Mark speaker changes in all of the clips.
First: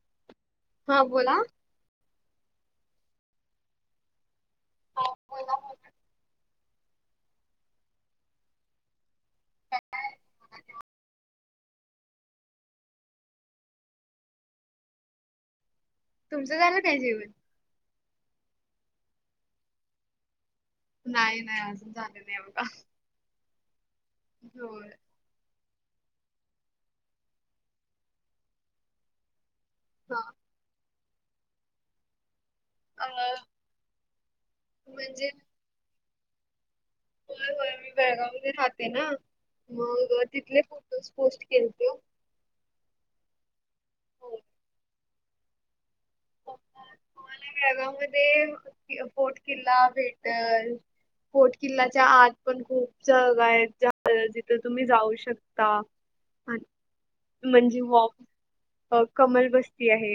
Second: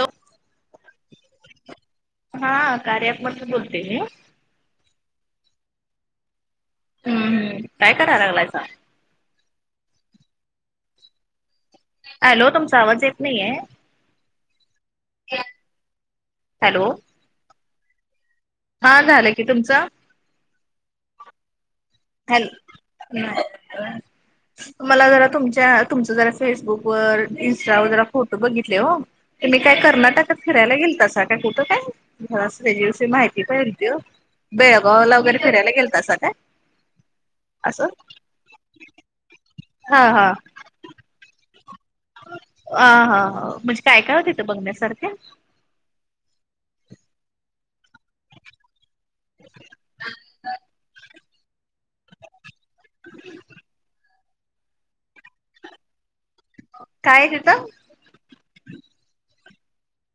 Speaker 1: Hello!
Speaker 2: हा बोला
Speaker 1: हा... कार्या ॲपमधून बोलतेय मी. हम्म हम्म... काय करा लागलायसा? हॅलो... तुमचा आवाज येत नाहीये. [unintelligible]
Speaker 2: तुमचं झालं
Speaker 1: हॅलो
Speaker 2: काय जेवण?
Speaker 1: हा... झालं की, तुमचं?
Speaker 2: नाही नाही... अजून झालं नाही
Speaker 1: हॅलो...
Speaker 2: बघा.
Speaker 1: नाई...
Speaker 2: होय.
Speaker 1: मला जरा तुमच्यात तुमचे जरा फेसबुकवर, इंस्टावर जरा फोटो बघितले वो तुम्ही काय...
Speaker 2: हा
Speaker 1: कर्नाटकात फिरायला गेलतसा काय, कुठं काय?
Speaker 2: अ
Speaker 1: [unintelligible] माहिती पाहिली होती. ते गोवाला
Speaker 2: म्हणजे
Speaker 1: वगैरे फिरायला गेलतासा काय?
Speaker 2: होय, होय.
Speaker 1: असं
Speaker 2: मी बेळगावमध्ये राहते ना.
Speaker 1: हा
Speaker 2: मग तिथले फोटोज पोस्ट केलते ओ.
Speaker 1: अं हा, हा. म्हणजे काय काय वो तिथं बघण्यासारखे?
Speaker 2: तुम्हाला बेळगाव मध्ये कोट किल्ला भेटल कोट किल्ल्याच्या आत पण खूप जागा आहेत ज्या अ जिथं तुम्ही जाऊ शकता
Speaker 1: काय तिथं
Speaker 2: म्हणजे वॉक. अ कमल बस्ती आहे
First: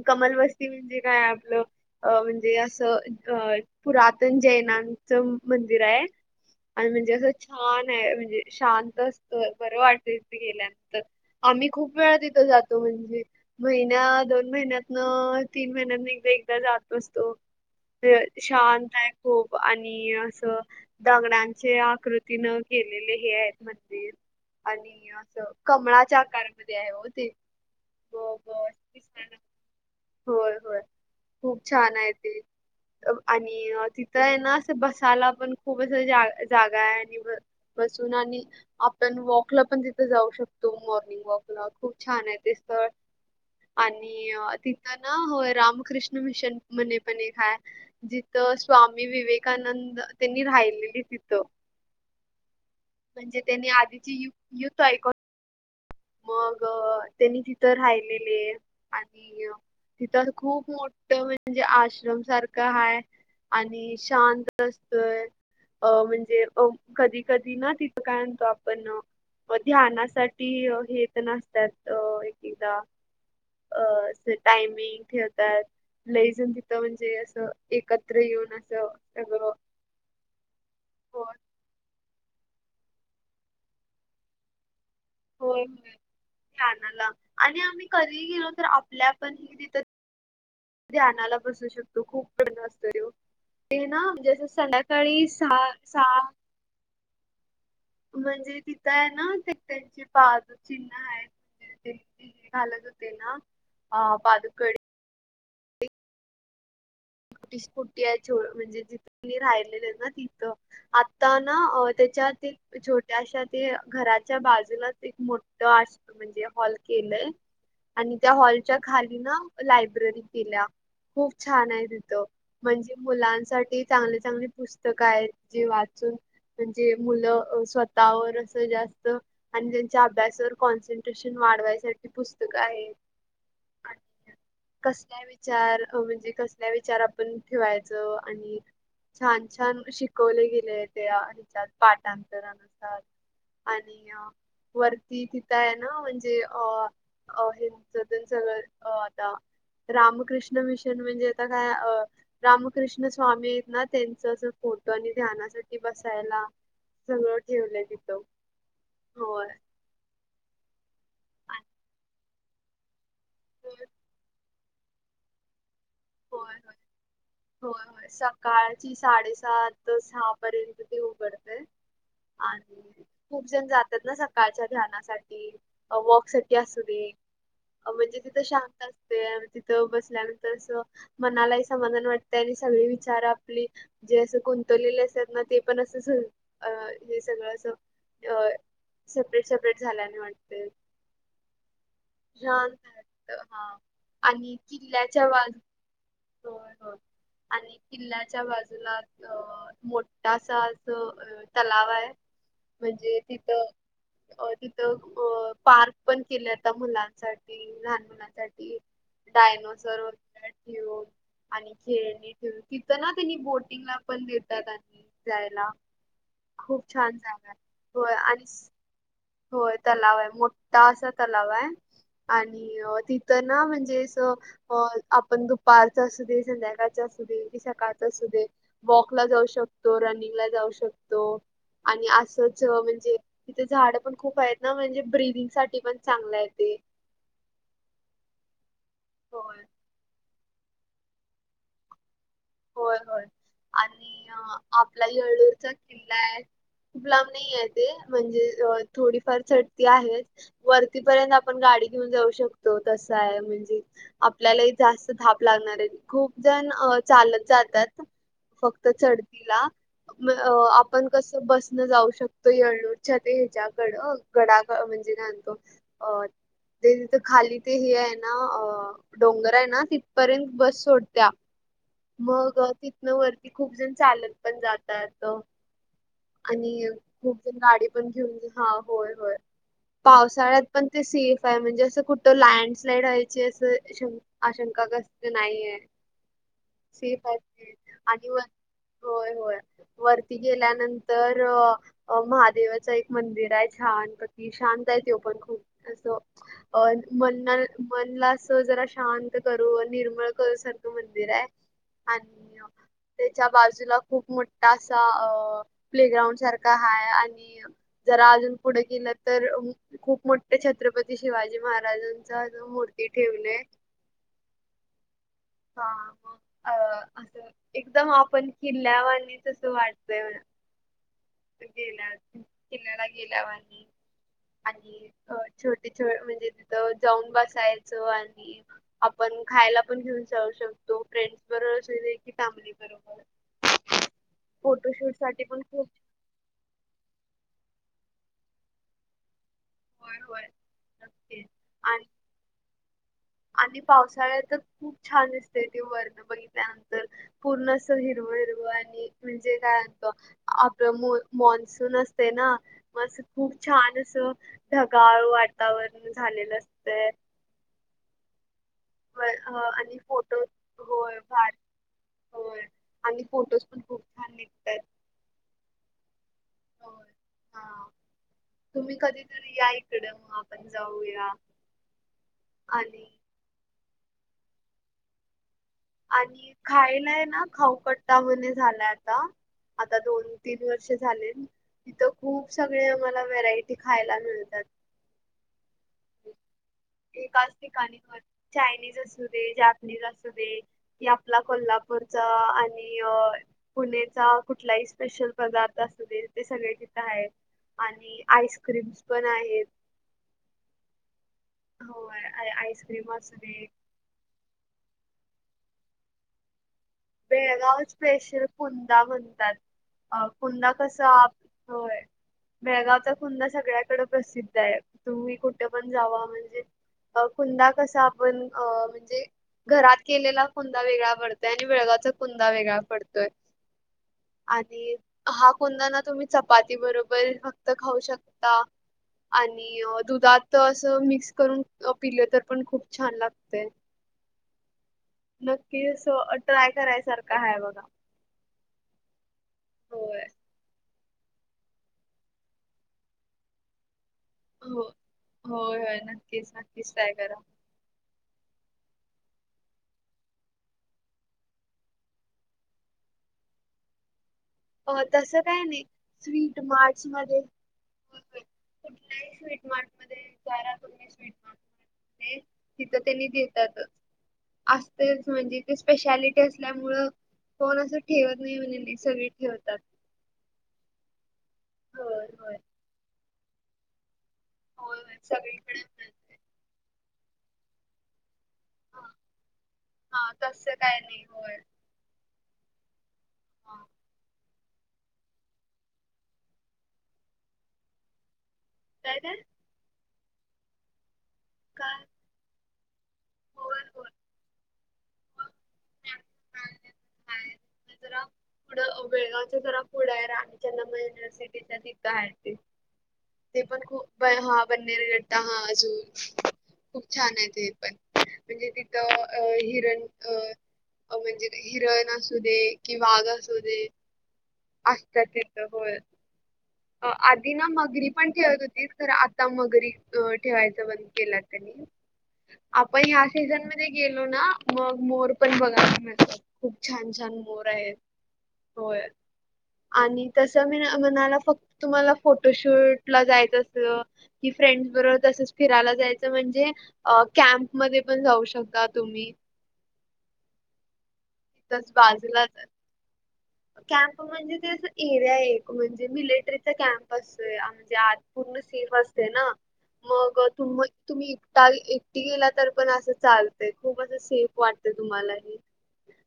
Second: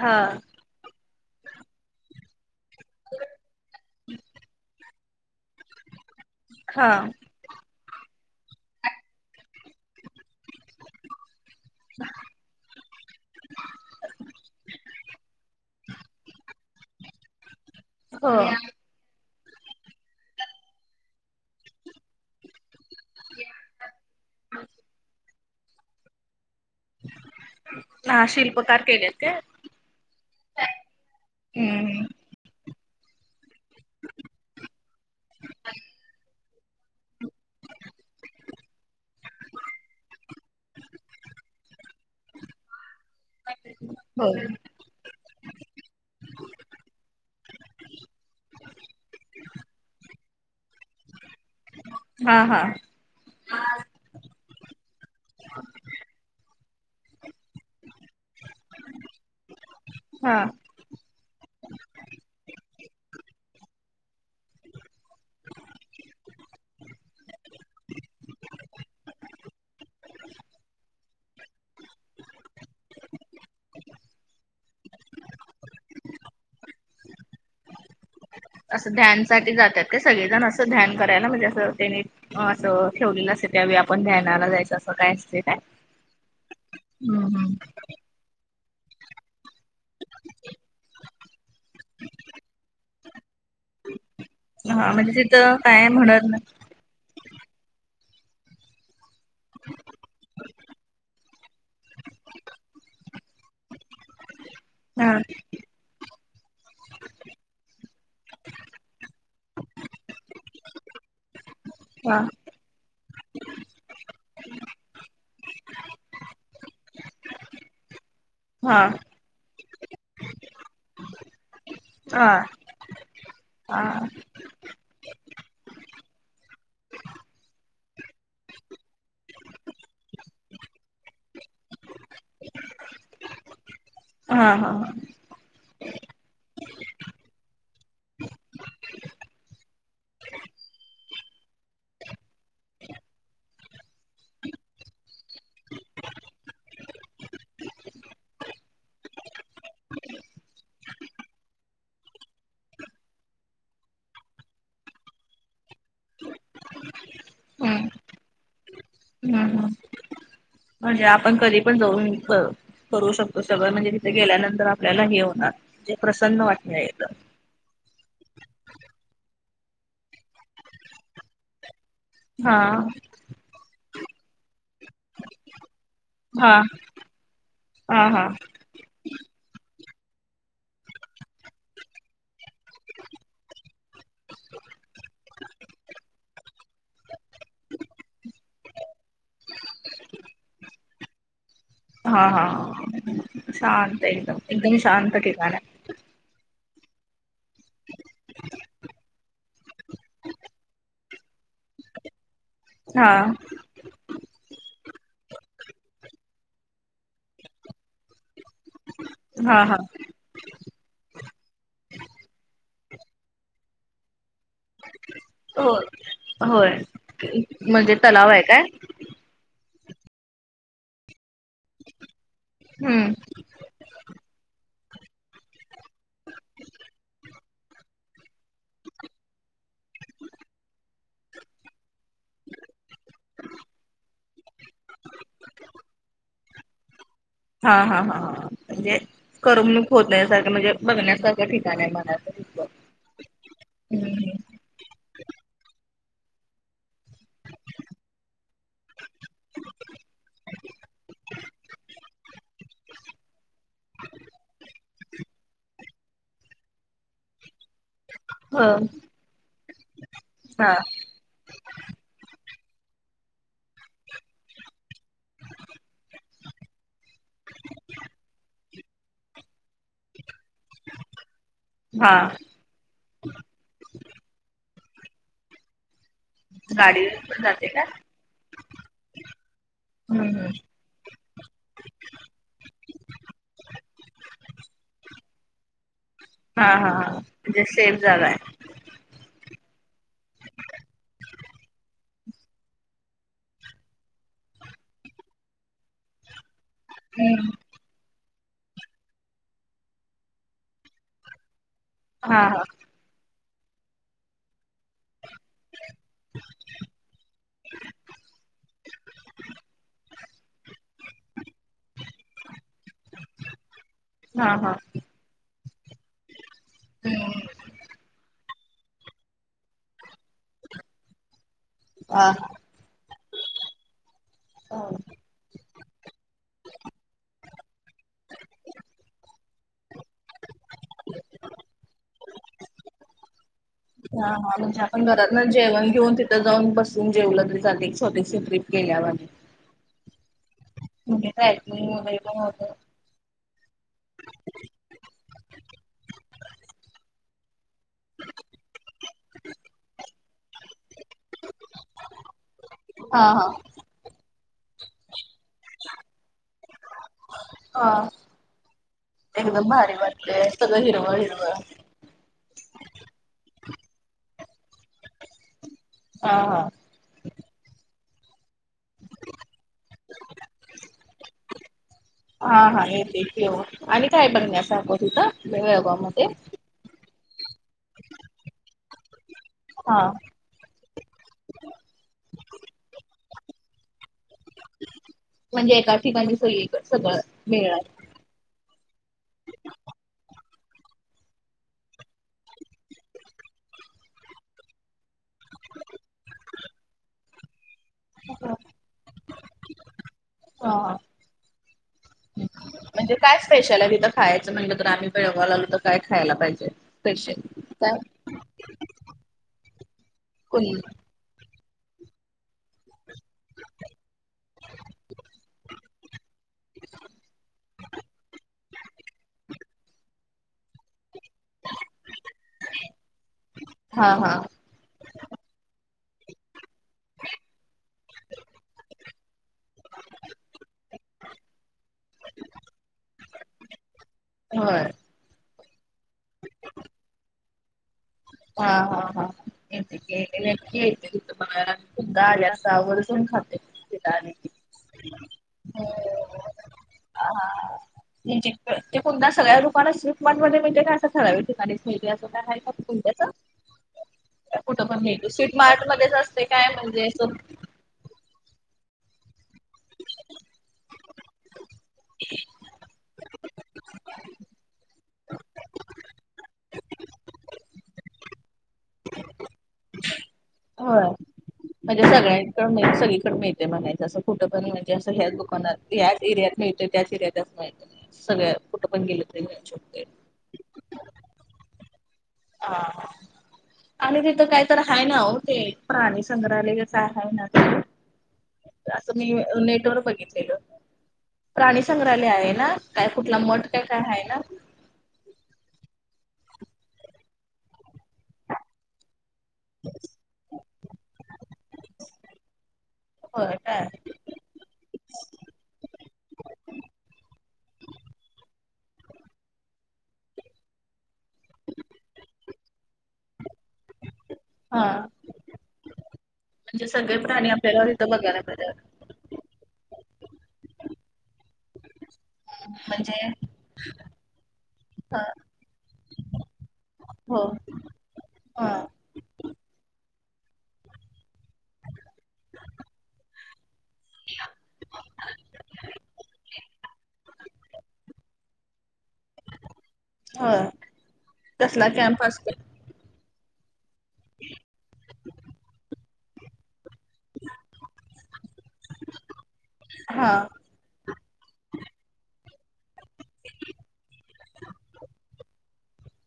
Speaker 1: हा
Speaker 2: कमल वस्ती म्हणजे काय आपलं, अ म्हणजे असं अं अं पुरातन जैनाचं मंदिर आहे. आणि
Speaker 1: हा
Speaker 2: म्हणजे असं छान आहे, म्हणजे शांत असतं. बरं वाटत तिथं गेल्यानंतर. आम्ही खूप वेळा तिथं जातो. म्हणजे महिन्या दोन महिन्यात. तीन महिन्यांत एकदा एकदा जात बसतो.
Speaker 1: हो
Speaker 2: शांत आहे. खूप. आणि असं दगडांचे आकृती तीनं केेलेले हे आहेत मंदिर. आणि अस कमळाच्या आकार मध्ये आहे ओ ते.
Speaker 1: हा शिल्पकार केलेत काय
Speaker 2: [unintelligible] होय होय. खूप छान
Speaker 1: हम्म
Speaker 2: आहे ते. आणि तिथं आहे ना, असं बसायला पण खूप असं जा जागा आहे. आणि [inaudible] बसुन आणि आपण वॉकला पण तिथं जाऊ शकतो. मॉर्निंग वॉकला खूप छान आहे ते. स्थळ.
Speaker 1: हो
Speaker 2: आणि तिथं ना, होय रामकृष्ण मिशन मंदीर पण एक हाय. जिथं स्वामी विवेकानंद त्यांनी राहिलेली तिथं.
Speaker 1: [inaudible] हा हा.
Speaker 2: म्हणजे त्यांनी आधीची युथ युथ ऐक मग त्यांनी तिथं राहिलेले. आणि तिथं
Speaker 1: हा
Speaker 2: खूप मोठ म्हणज म्हणजे आश्रम सारख हाय. आणि शांत असतंय. अ म्हणजे कधी कधी ना, तिथं काय आणतो आपण ध्यानासाठी हे पण असत्यात अ एकदा अ अस टाइम. मिंग ठेवतात. लई जण तिथ म्हणजे असं एकत्र येऊन
Speaker 1: असं
Speaker 2: सगळं
Speaker 1: ध्यानसाठी जातात काय सगळेजण? असं ध्यान करायला
Speaker 2: होय
Speaker 1: म्हणजे असं त्यांनी असं ठेवलेलं असंत त्यावेळी आपण ध्यानाला जायचं असं कायच
Speaker 2: होय होय ध्यानाला. आणि
Speaker 1: हम्म
Speaker 2: आम्ही कधी गेलो तर आपल्या पण हे
Speaker 1: [inaudible]
Speaker 2: ध्यानाला बसू शकतो. खूप [inaudible] असतो ते ते ना, म्हणजे असं
Speaker 1: हा म्हणजे
Speaker 2: संध्याकाळी
Speaker 1: तिथं
Speaker 2: सा
Speaker 1: काय म्हणत
Speaker 2: साग
Speaker 1: नाही
Speaker 2: म्हणजे तिथं आहे ना, ते त्यांचे पाद चिन्ह आहे ते [unintelligible] ते ना, अ पादुकडे
Speaker 1: हा
Speaker 2: [unintelligible] म्हणजे जे कुणी राहिलेले आहे ना तिथं. आ त ना, अं
Speaker 1: हा हा
Speaker 2: त्याच्यात एक छोट्याशा ते घराच्या बाजूलाच एक मोठं आ म्हणजे हॉल केलंय आणि त्या हॉलच्या
Speaker 1: हा
Speaker 2: खाली ना लायब्ररी केल्या. खूप छान आहे तिथं.
Speaker 1: हा
Speaker 2: म्हणजे
Speaker 1: हा
Speaker 2: मुलांसाठी चांगले चांगले पुस्तक स्तक आहेत. जे वाचून म्हणजे मुलं स्वतःवर असं जास्त आणि त्यांच्या अभ्यासावर कॉन्सन्ट्रेशन वाढवायसाठी पुस्तकं आहेत.
Speaker 1: हा हा हा.
Speaker 2: चार म्हणजे कसल्या विचार आपण ठेवायच आणि छान छान शिकवले गेले त्या विचार. पाठांतरानुसार आणि वर ती तिथं आहे ना, म्हणजे अ हेन सगळं अ आता रामकृष्ण मिशन म्हणजे आता काय रामकृष्ण स्वामी ना त्यांच फोटो आणि ध्यानासाठी. बसायला सगळं ठेवलय
Speaker 1: हम्म
Speaker 2: तिथ होय.
Speaker 1: हम्म म्हणजे आपण कधी
Speaker 2: आणि
Speaker 1: पण जाऊन करू शकतो सगळं
Speaker 2: होय
Speaker 1: म्हणजे तिथे गेल्यानंतर आपल्याला हे होणारे प्रसन्न
Speaker 2: होय
Speaker 1: वाटलं येत.
Speaker 2: होय होय सकाळची साडेसात सहा पर्यंत ते उघडतेय..
Speaker 1: हा
Speaker 2: आणि खूप जण जातात ना सकाळच्या. ध्यानासाठी वॉक
Speaker 1: हा
Speaker 2: साठी असुदे
Speaker 1: हा
Speaker 2: म्हणजे
Speaker 1: हा
Speaker 2: तिथ शांत ते तिथं बसल्यानंतर अस मनालाही समाधान वाटत. त्यानी सगळी विचार आपली जे असं गुंतवलेले असते ना ते पण असं. अ हे सगळं अस अ. सपरेट सपरेट झाल्याने वाटते.
Speaker 1: हा हा
Speaker 2: रा हा
Speaker 1: शांत एकदम
Speaker 2: आणि
Speaker 1: एकदम शांत
Speaker 2: किल्ल्याच्या
Speaker 1: ठिकाण आहे
Speaker 2: वाज.
Speaker 1: [inaudible]
Speaker 2: आणि किल्ल्याच्या बाजूला अ मोठा आस. तलाव आहे
Speaker 1: हा
Speaker 2: म्हणजे तिथं. अ तिथं अ पार्क पण केले होता मुलांसाठी, लहान मुलांसाठी.
Speaker 1: हा हा
Speaker 2: डायनोसर. वगैरे आणि खेळणी ठेव तिथं ना त्यांनी बोटिंगला. पण देतात आणि जायला
Speaker 1: हो होय
Speaker 2: खूप छान जागा
Speaker 1: म्हणजे
Speaker 2: हो
Speaker 1: तलाव आहे
Speaker 2: आणि.
Speaker 1: काय
Speaker 2: होय तलाव आहे मोठा असा तलाव आहे आणि
Speaker 1: हम्म
Speaker 2: तिथ. ना म्हणजे अस. अ आपण दुपारचं असू दे, संध्याकाळच असू दे, की सकाळच असू दे. वॉक ला जाऊ शकतो, रनिंग ला जाऊ शकतो. आणि असंच म्हणजे तिथे झाड. खूप आहेत ना म्हणजे ब्रिदिंग साठी पण चांगलं आहे ते.
Speaker 1: हा हा हा म्हणजे
Speaker 2: होय.
Speaker 1: कारवणूक होत नाही बघ ण्यासारखं म्हणजे बघण्यासारखं ठिकाण आहे मना
Speaker 2: होय होय आणि
Speaker 1: हम्म
Speaker 2: अ, आपला ह अळळूरचा किल्ला आहे खूप लांब नाही आहे ते म्हणजे अ. थोडीफार चढती आहे. वरतीपर्यंत आपण गाडी घेऊन जाऊ शकतो तस आहे म्हणजे. आपल्यालाही जास्त धाप लागणार आहे खूप जण चालत जातात.
Speaker 1: हो
Speaker 2: फक्त चढतीला
Speaker 1: हा
Speaker 2: आपण. कसं बसन जाऊ शकतो येळलूरच्या ते ह्याच्याकड गडाकड म्हणजे काणतो. अ ते तिथं खाली ते हे आहे ना अ डोंगर आहे ना तिथपर्यंत बस सोडत्या.
Speaker 1: हा
Speaker 2: मग तिथनं वरती खूप जण चालत पण जातात. आणि
Speaker 1: गाडी
Speaker 2: खूप जण
Speaker 1: जाते का
Speaker 2: गाडी पण घेऊन हा होय होय
Speaker 1: हम्म हम्म
Speaker 2: पावसाळ्यात. पण ते सेफ आहे म्हणजे असं कुठं लँडस्लाईड वयचे असं श. आशंकागस्त नाहीये.
Speaker 1: हा हा [inaudible] हा
Speaker 2: सेफ आहे
Speaker 1: म्हणजे
Speaker 2: ते.
Speaker 1: सेफ
Speaker 2: आणि
Speaker 1: झालाय.
Speaker 2: व होय, होय वरती गेल्यानंतर अ महादेवाच एक मंदिर आहे. छान प्रति शांत आहे. तो पण खूप असं अ मन
Speaker 1: हम्म
Speaker 2: मनला अस जरा शांत करू निर्मळ करू सारखं मंदिर आहे.
Speaker 1: हा
Speaker 2: आणि,
Speaker 1: हा
Speaker 2: त्याच्या बाजूला खूप मोठा असा अ प्ले ग्राउंड सारखा [inaudible] हा आणि जरा अजून पुढे गेलं तर खूप मोठे छत्रपती शिवाजी महाराजांचा मूर्ती ठेवलेय.
Speaker 1: हा.. हा..
Speaker 2: हा, मग अ
Speaker 1: हम्म
Speaker 2: असं एकदम आपण. किल्ल्यावानी तसं वाटतय म्हणा. गेल्या
Speaker 1: हा
Speaker 2: किनला गेल्या आणि
Speaker 1: हा
Speaker 2: आणि [inaudible] छोटे छोट म्हणजे. तिथं जाऊन बसायचं आणि आपण खायला पण घेऊन जाऊ शकतो. फ्रेंड्स बरोबर की फॅमिली बरोबर.
Speaker 1: हा.. हा.. म्हणजे आपण
Speaker 2: फोटोशूट
Speaker 1: घरात ना
Speaker 2: साठी पण खूप
Speaker 1: जेवण घेऊन तथ जाऊन बसून जेवलं तरी जाते एक छोटीशी ट्र्रीप गेल्यावर.
Speaker 2: [inaudible] हो होय
Speaker 1: [unintelligible] मु का [inaudible]
Speaker 2: नक्कीच आणि
Speaker 1: आहे होत
Speaker 2: आणि पावसाळ्यात तर खूप छान दिसतय ते वर्ण बघितल्यानंतर पूर्ण हिरवं हिरवं आणि म्हणजे काय [inaudible] म्हत आपलं मान्सून असते ना. मस
Speaker 1: हा हा
Speaker 2: खूप छान असं ढगाळ वातावरण झालेलं असतं.
Speaker 1: हा
Speaker 2: अ,
Speaker 1: एकदम भारी
Speaker 2: आणि फोटो
Speaker 1: वाटले सगळं हिरव हिरवं.
Speaker 2: [inaudible] हो आणि फोटोज पण खूप छान निघतात.
Speaker 1: हा.. हा..
Speaker 2: होय हा तुम्ही कधीतरी या इकड मग आपण जाऊया आणि
Speaker 1: येव आणि काय बघण्या असखो तिथं [inaudible] मयाग.
Speaker 2: आणि खायलाय ना खाऊकट्टा [inaudible] म्ह झालाय आता आता
Speaker 1: हा.
Speaker 2: दोन तीन वर्ष झाले. तथं खूप सगळे आम्हाला व्हेरायटी खायला मिळतात.
Speaker 1: म्हणजे एका ठिकाणी स सगळं [inaudible]
Speaker 2: एकाच
Speaker 1: मिळ
Speaker 2: ठिकाणी चायनीज असू दे, जापनीज असू दे. [inaudible] क आपला कोल्हापूरचा आणि अ पुण्याचा कुठलाही स्पेशल पदार्थ [inaudible] असतो ते ते सगळे तिथं आहेत. आणि
Speaker 1: हा
Speaker 2: आईस्क्रीम्स पण आहेत.
Speaker 1: हा.
Speaker 2: होय आ- आईस्क्रीम
Speaker 1: म्हणजे
Speaker 2: असू दे.
Speaker 1: कायपेश. खायचं म्हटलं, तर आम्ही बळवा लालो तर काय खायला पाहिजे. स्पेशल
Speaker 2: बेळगाव
Speaker 1: काय
Speaker 2: स्पेशल कुंदा म्हणतात. अ
Speaker 1: कुल
Speaker 2: कुंदा कसा. होय बेळगावचा. [inaudible] ख्हा सगळ्याकड प्रसिद्ध आहे. तुम्ही कुठे पण जावा म्हणजे. अ कुंदा कसा आपण अ म्हणजे घरात केलेला कुंदा वेगळा पडतोय आणि वेळगाचा कुंदा वेगळा पडतोय.
Speaker 1: हा हा
Speaker 2: [inaudible] आणि हा कोदा ना तुम्ही चपाती बरोबर फक्त खाऊ शकता. आणि, दुधात असं मिक्स करून पिले तर पण खूप छान लागते.
Speaker 1: [inaudible] ह.
Speaker 2: नक्की स ट्राय करायसारखं हय बघा.
Speaker 1: हा हा हा [inaudible]
Speaker 2: होय
Speaker 1: हेेतत. [inaudible] सुद्धा आल्यास आवर्जून खाते. इथं आणि
Speaker 2: हो. होय - होय, नक्कीच - नक्कीच काय करा.
Speaker 1: म्हणजे ते कोण ना सगळ्या दुकाना, स्वीट मार्ट मध्ये म्हणजे का? असं ठराव ठिकाणीच मिळते. अस काय, हाय का? कुठं पण
Speaker 2: हो.
Speaker 1: मिळते
Speaker 2: तसं,
Speaker 1: स्वीट
Speaker 2: काय नाही.
Speaker 1: मार्ट मध्येच असते
Speaker 2: स्वीट
Speaker 1: काय
Speaker 2: मार्ट
Speaker 1: म्हणजे असं
Speaker 2: मध्ये, कुठल्याही स्वीट [unintelligible] विचारा स्वीट [unintelligible] तिथं त्यांनी देतातच. असतेच. म्हणजे ते, स्पेशालिटी असल्यामुळं, कोण अस ठेवत नाही. म्हणेली सगळी ठेवतात.
Speaker 1: होय. म्हणजे
Speaker 2: होय होय.
Speaker 1: सगळ्यांकड मिळ, सगळीकडे मिळतय म्हणायचं, असं. कुठं पण? म्हणजे
Speaker 2: होय
Speaker 1: असं,
Speaker 2: होय
Speaker 1: ह्याच दुकानात,
Speaker 2: सगळीकडे
Speaker 1: ह्याच
Speaker 2: मिळते
Speaker 1: एरिया मिळतय. त्याच एरियात असं, काही नाही. सगळ्या, कुठं पण गेलं, तरी मिळू शकतय.
Speaker 2: हा, तसं काय नाही. होय.
Speaker 1: हा. आणि तिथं काय तर हाय ना, हो. ते प्राणी संग्रहालयस हाय ना. असं
Speaker 2: काय
Speaker 1: मी,
Speaker 2: काय?
Speaker 1: नेटवर बघितलेलं. प्राणी
Speaker 2: काय
Speaker 1: संंग्रहालय आहे ना? काय कुठला? मठ
Speaker 2: होय
Speaker 1: का, काय
Speaker 2: होय
Speaker 1: हाय ना?
Speaker 2: [unintelligible] जरा पूडं वेळात जरा पुढय. राय सोनी युनिव्हर्सिटीच्या तिथं हाय ते.
Speaker 1: होय
Speaker 2: ते पण
Speaker 1: काय?
Speaker 2: खूप [unintelligible] खूप छानय ते पण. म्हणजे तिथं, अ हिरण अ म्हणजे ते हिरण असू दे. कि वाघ असू दे.
Speaker 1: हा
Speaker 2: असतात तिथं. होय.
Speaker 1: म्हणजे सगळे प्राणी
Speaker 2: आधी ना
Speaker 1: आपल्याला
Speaker 2: मगरी
Speaker 1: तिथं
Speaker 2: पण
Speaker 1: बघायला
Speaker 2: ठेवत
Speaker 1: मिळतात.
Speaker 2: होती. तर आता मगरी अ ठेवायच, बंद केला त्यांनी. आपण
Speaker 1: म्हणजे
Speaker 2: ह्या सीझन मध्ये गेलो ना, मग
Speaker 1: हा
Speaker 2: मोर पण बघायला भेटतात. खूप छान - छान
Speaker 1: हो
Speaker 2: मोर आहेत.
Speaker 1: हा
Speaker 2: होय. आणि तस मना - म्हणायला फक्त तुम्हाला, फोटोशूटला जायचं अस की फ्रेंडस बरोबर, तसच फिरायला जायचं. म्हणजे अ कॅम्पमध्ये पण जाऊ शकता, तुम्ही.
Speaker 1: ह. कसला,
Speaker 2: तिथंच
Speaker 1: कॅम्प असतय?
Speaker 2: बाजूलाच कॅम्प म्हणजे, ते एरिया एक. म्हणजे मिलेटरीचा कॅम्प. असंय, आमच्यात. पूर्ण सेफ असते ना.
Speaker 1: हा
Speaker 2: मग तुम तुम्ही एकटा- एकटी गेला तर, पण असं चालतय. खूप असं सेफ वाटते तुम्हालाही.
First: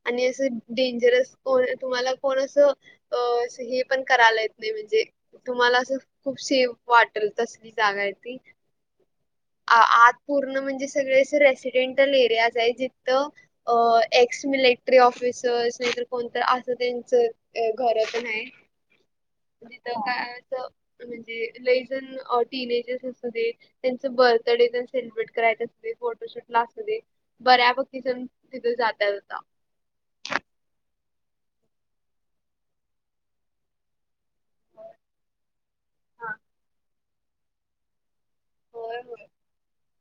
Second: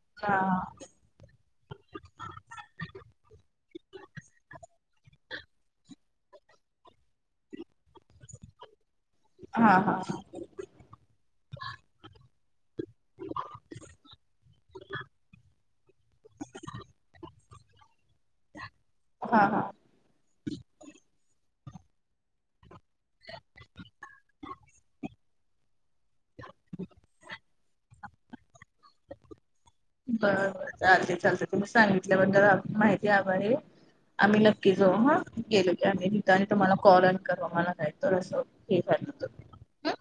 Speaker 2: आणि
Speaker 1: हा
Speaker 2: अस डेंजरस कोण तुम्हाला कोण असं, अ हे पण करायला येत नाही. म्हणजे तुम्हाला असं, खूप सेफ वाटल. तसली जागाय ती.
Speaker 1: हा
Speaker 2: अ
Speaker 1: हा
Speaker 2: आत पूर्ण म्हणजे, सगळे रेसिडेंटल एरियाजाय तिथं. अ एक्स मिलिटरी ऑफिसर्स. नाहीतर कोण त अस त. त्यांचं घरं पण हाय.
Speaker 1: हा हा
Speaker 2: अ का म्हणजे लयजण, अ टिन एजर असू दे. त्यांच बर्थडे सेलिब्रेट कराय अस. फोटोशूटला असू दे. बऱ्यापकी जण, तिथे जातात आता.
Speaker 1: बरं- बरं. चालते- चालते. तुम्ही सांगितल्याबद्दल, अ माहिती आभारीय. आम्ही, नक्कीच जाऊ, हं. गेलो की आम्ही तिथं,
Speaker 2: हा
Speaker 1: आणि तुम्हाला कॉल अन करु. मला जाय तो रसं.
Speaker 2: होय होय.
Speaker 1: [unintelligible] अं.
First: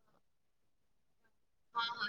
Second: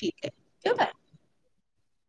Speaker 1: ठीकय. ठेऊ का?
Speaker 2: हा, हा.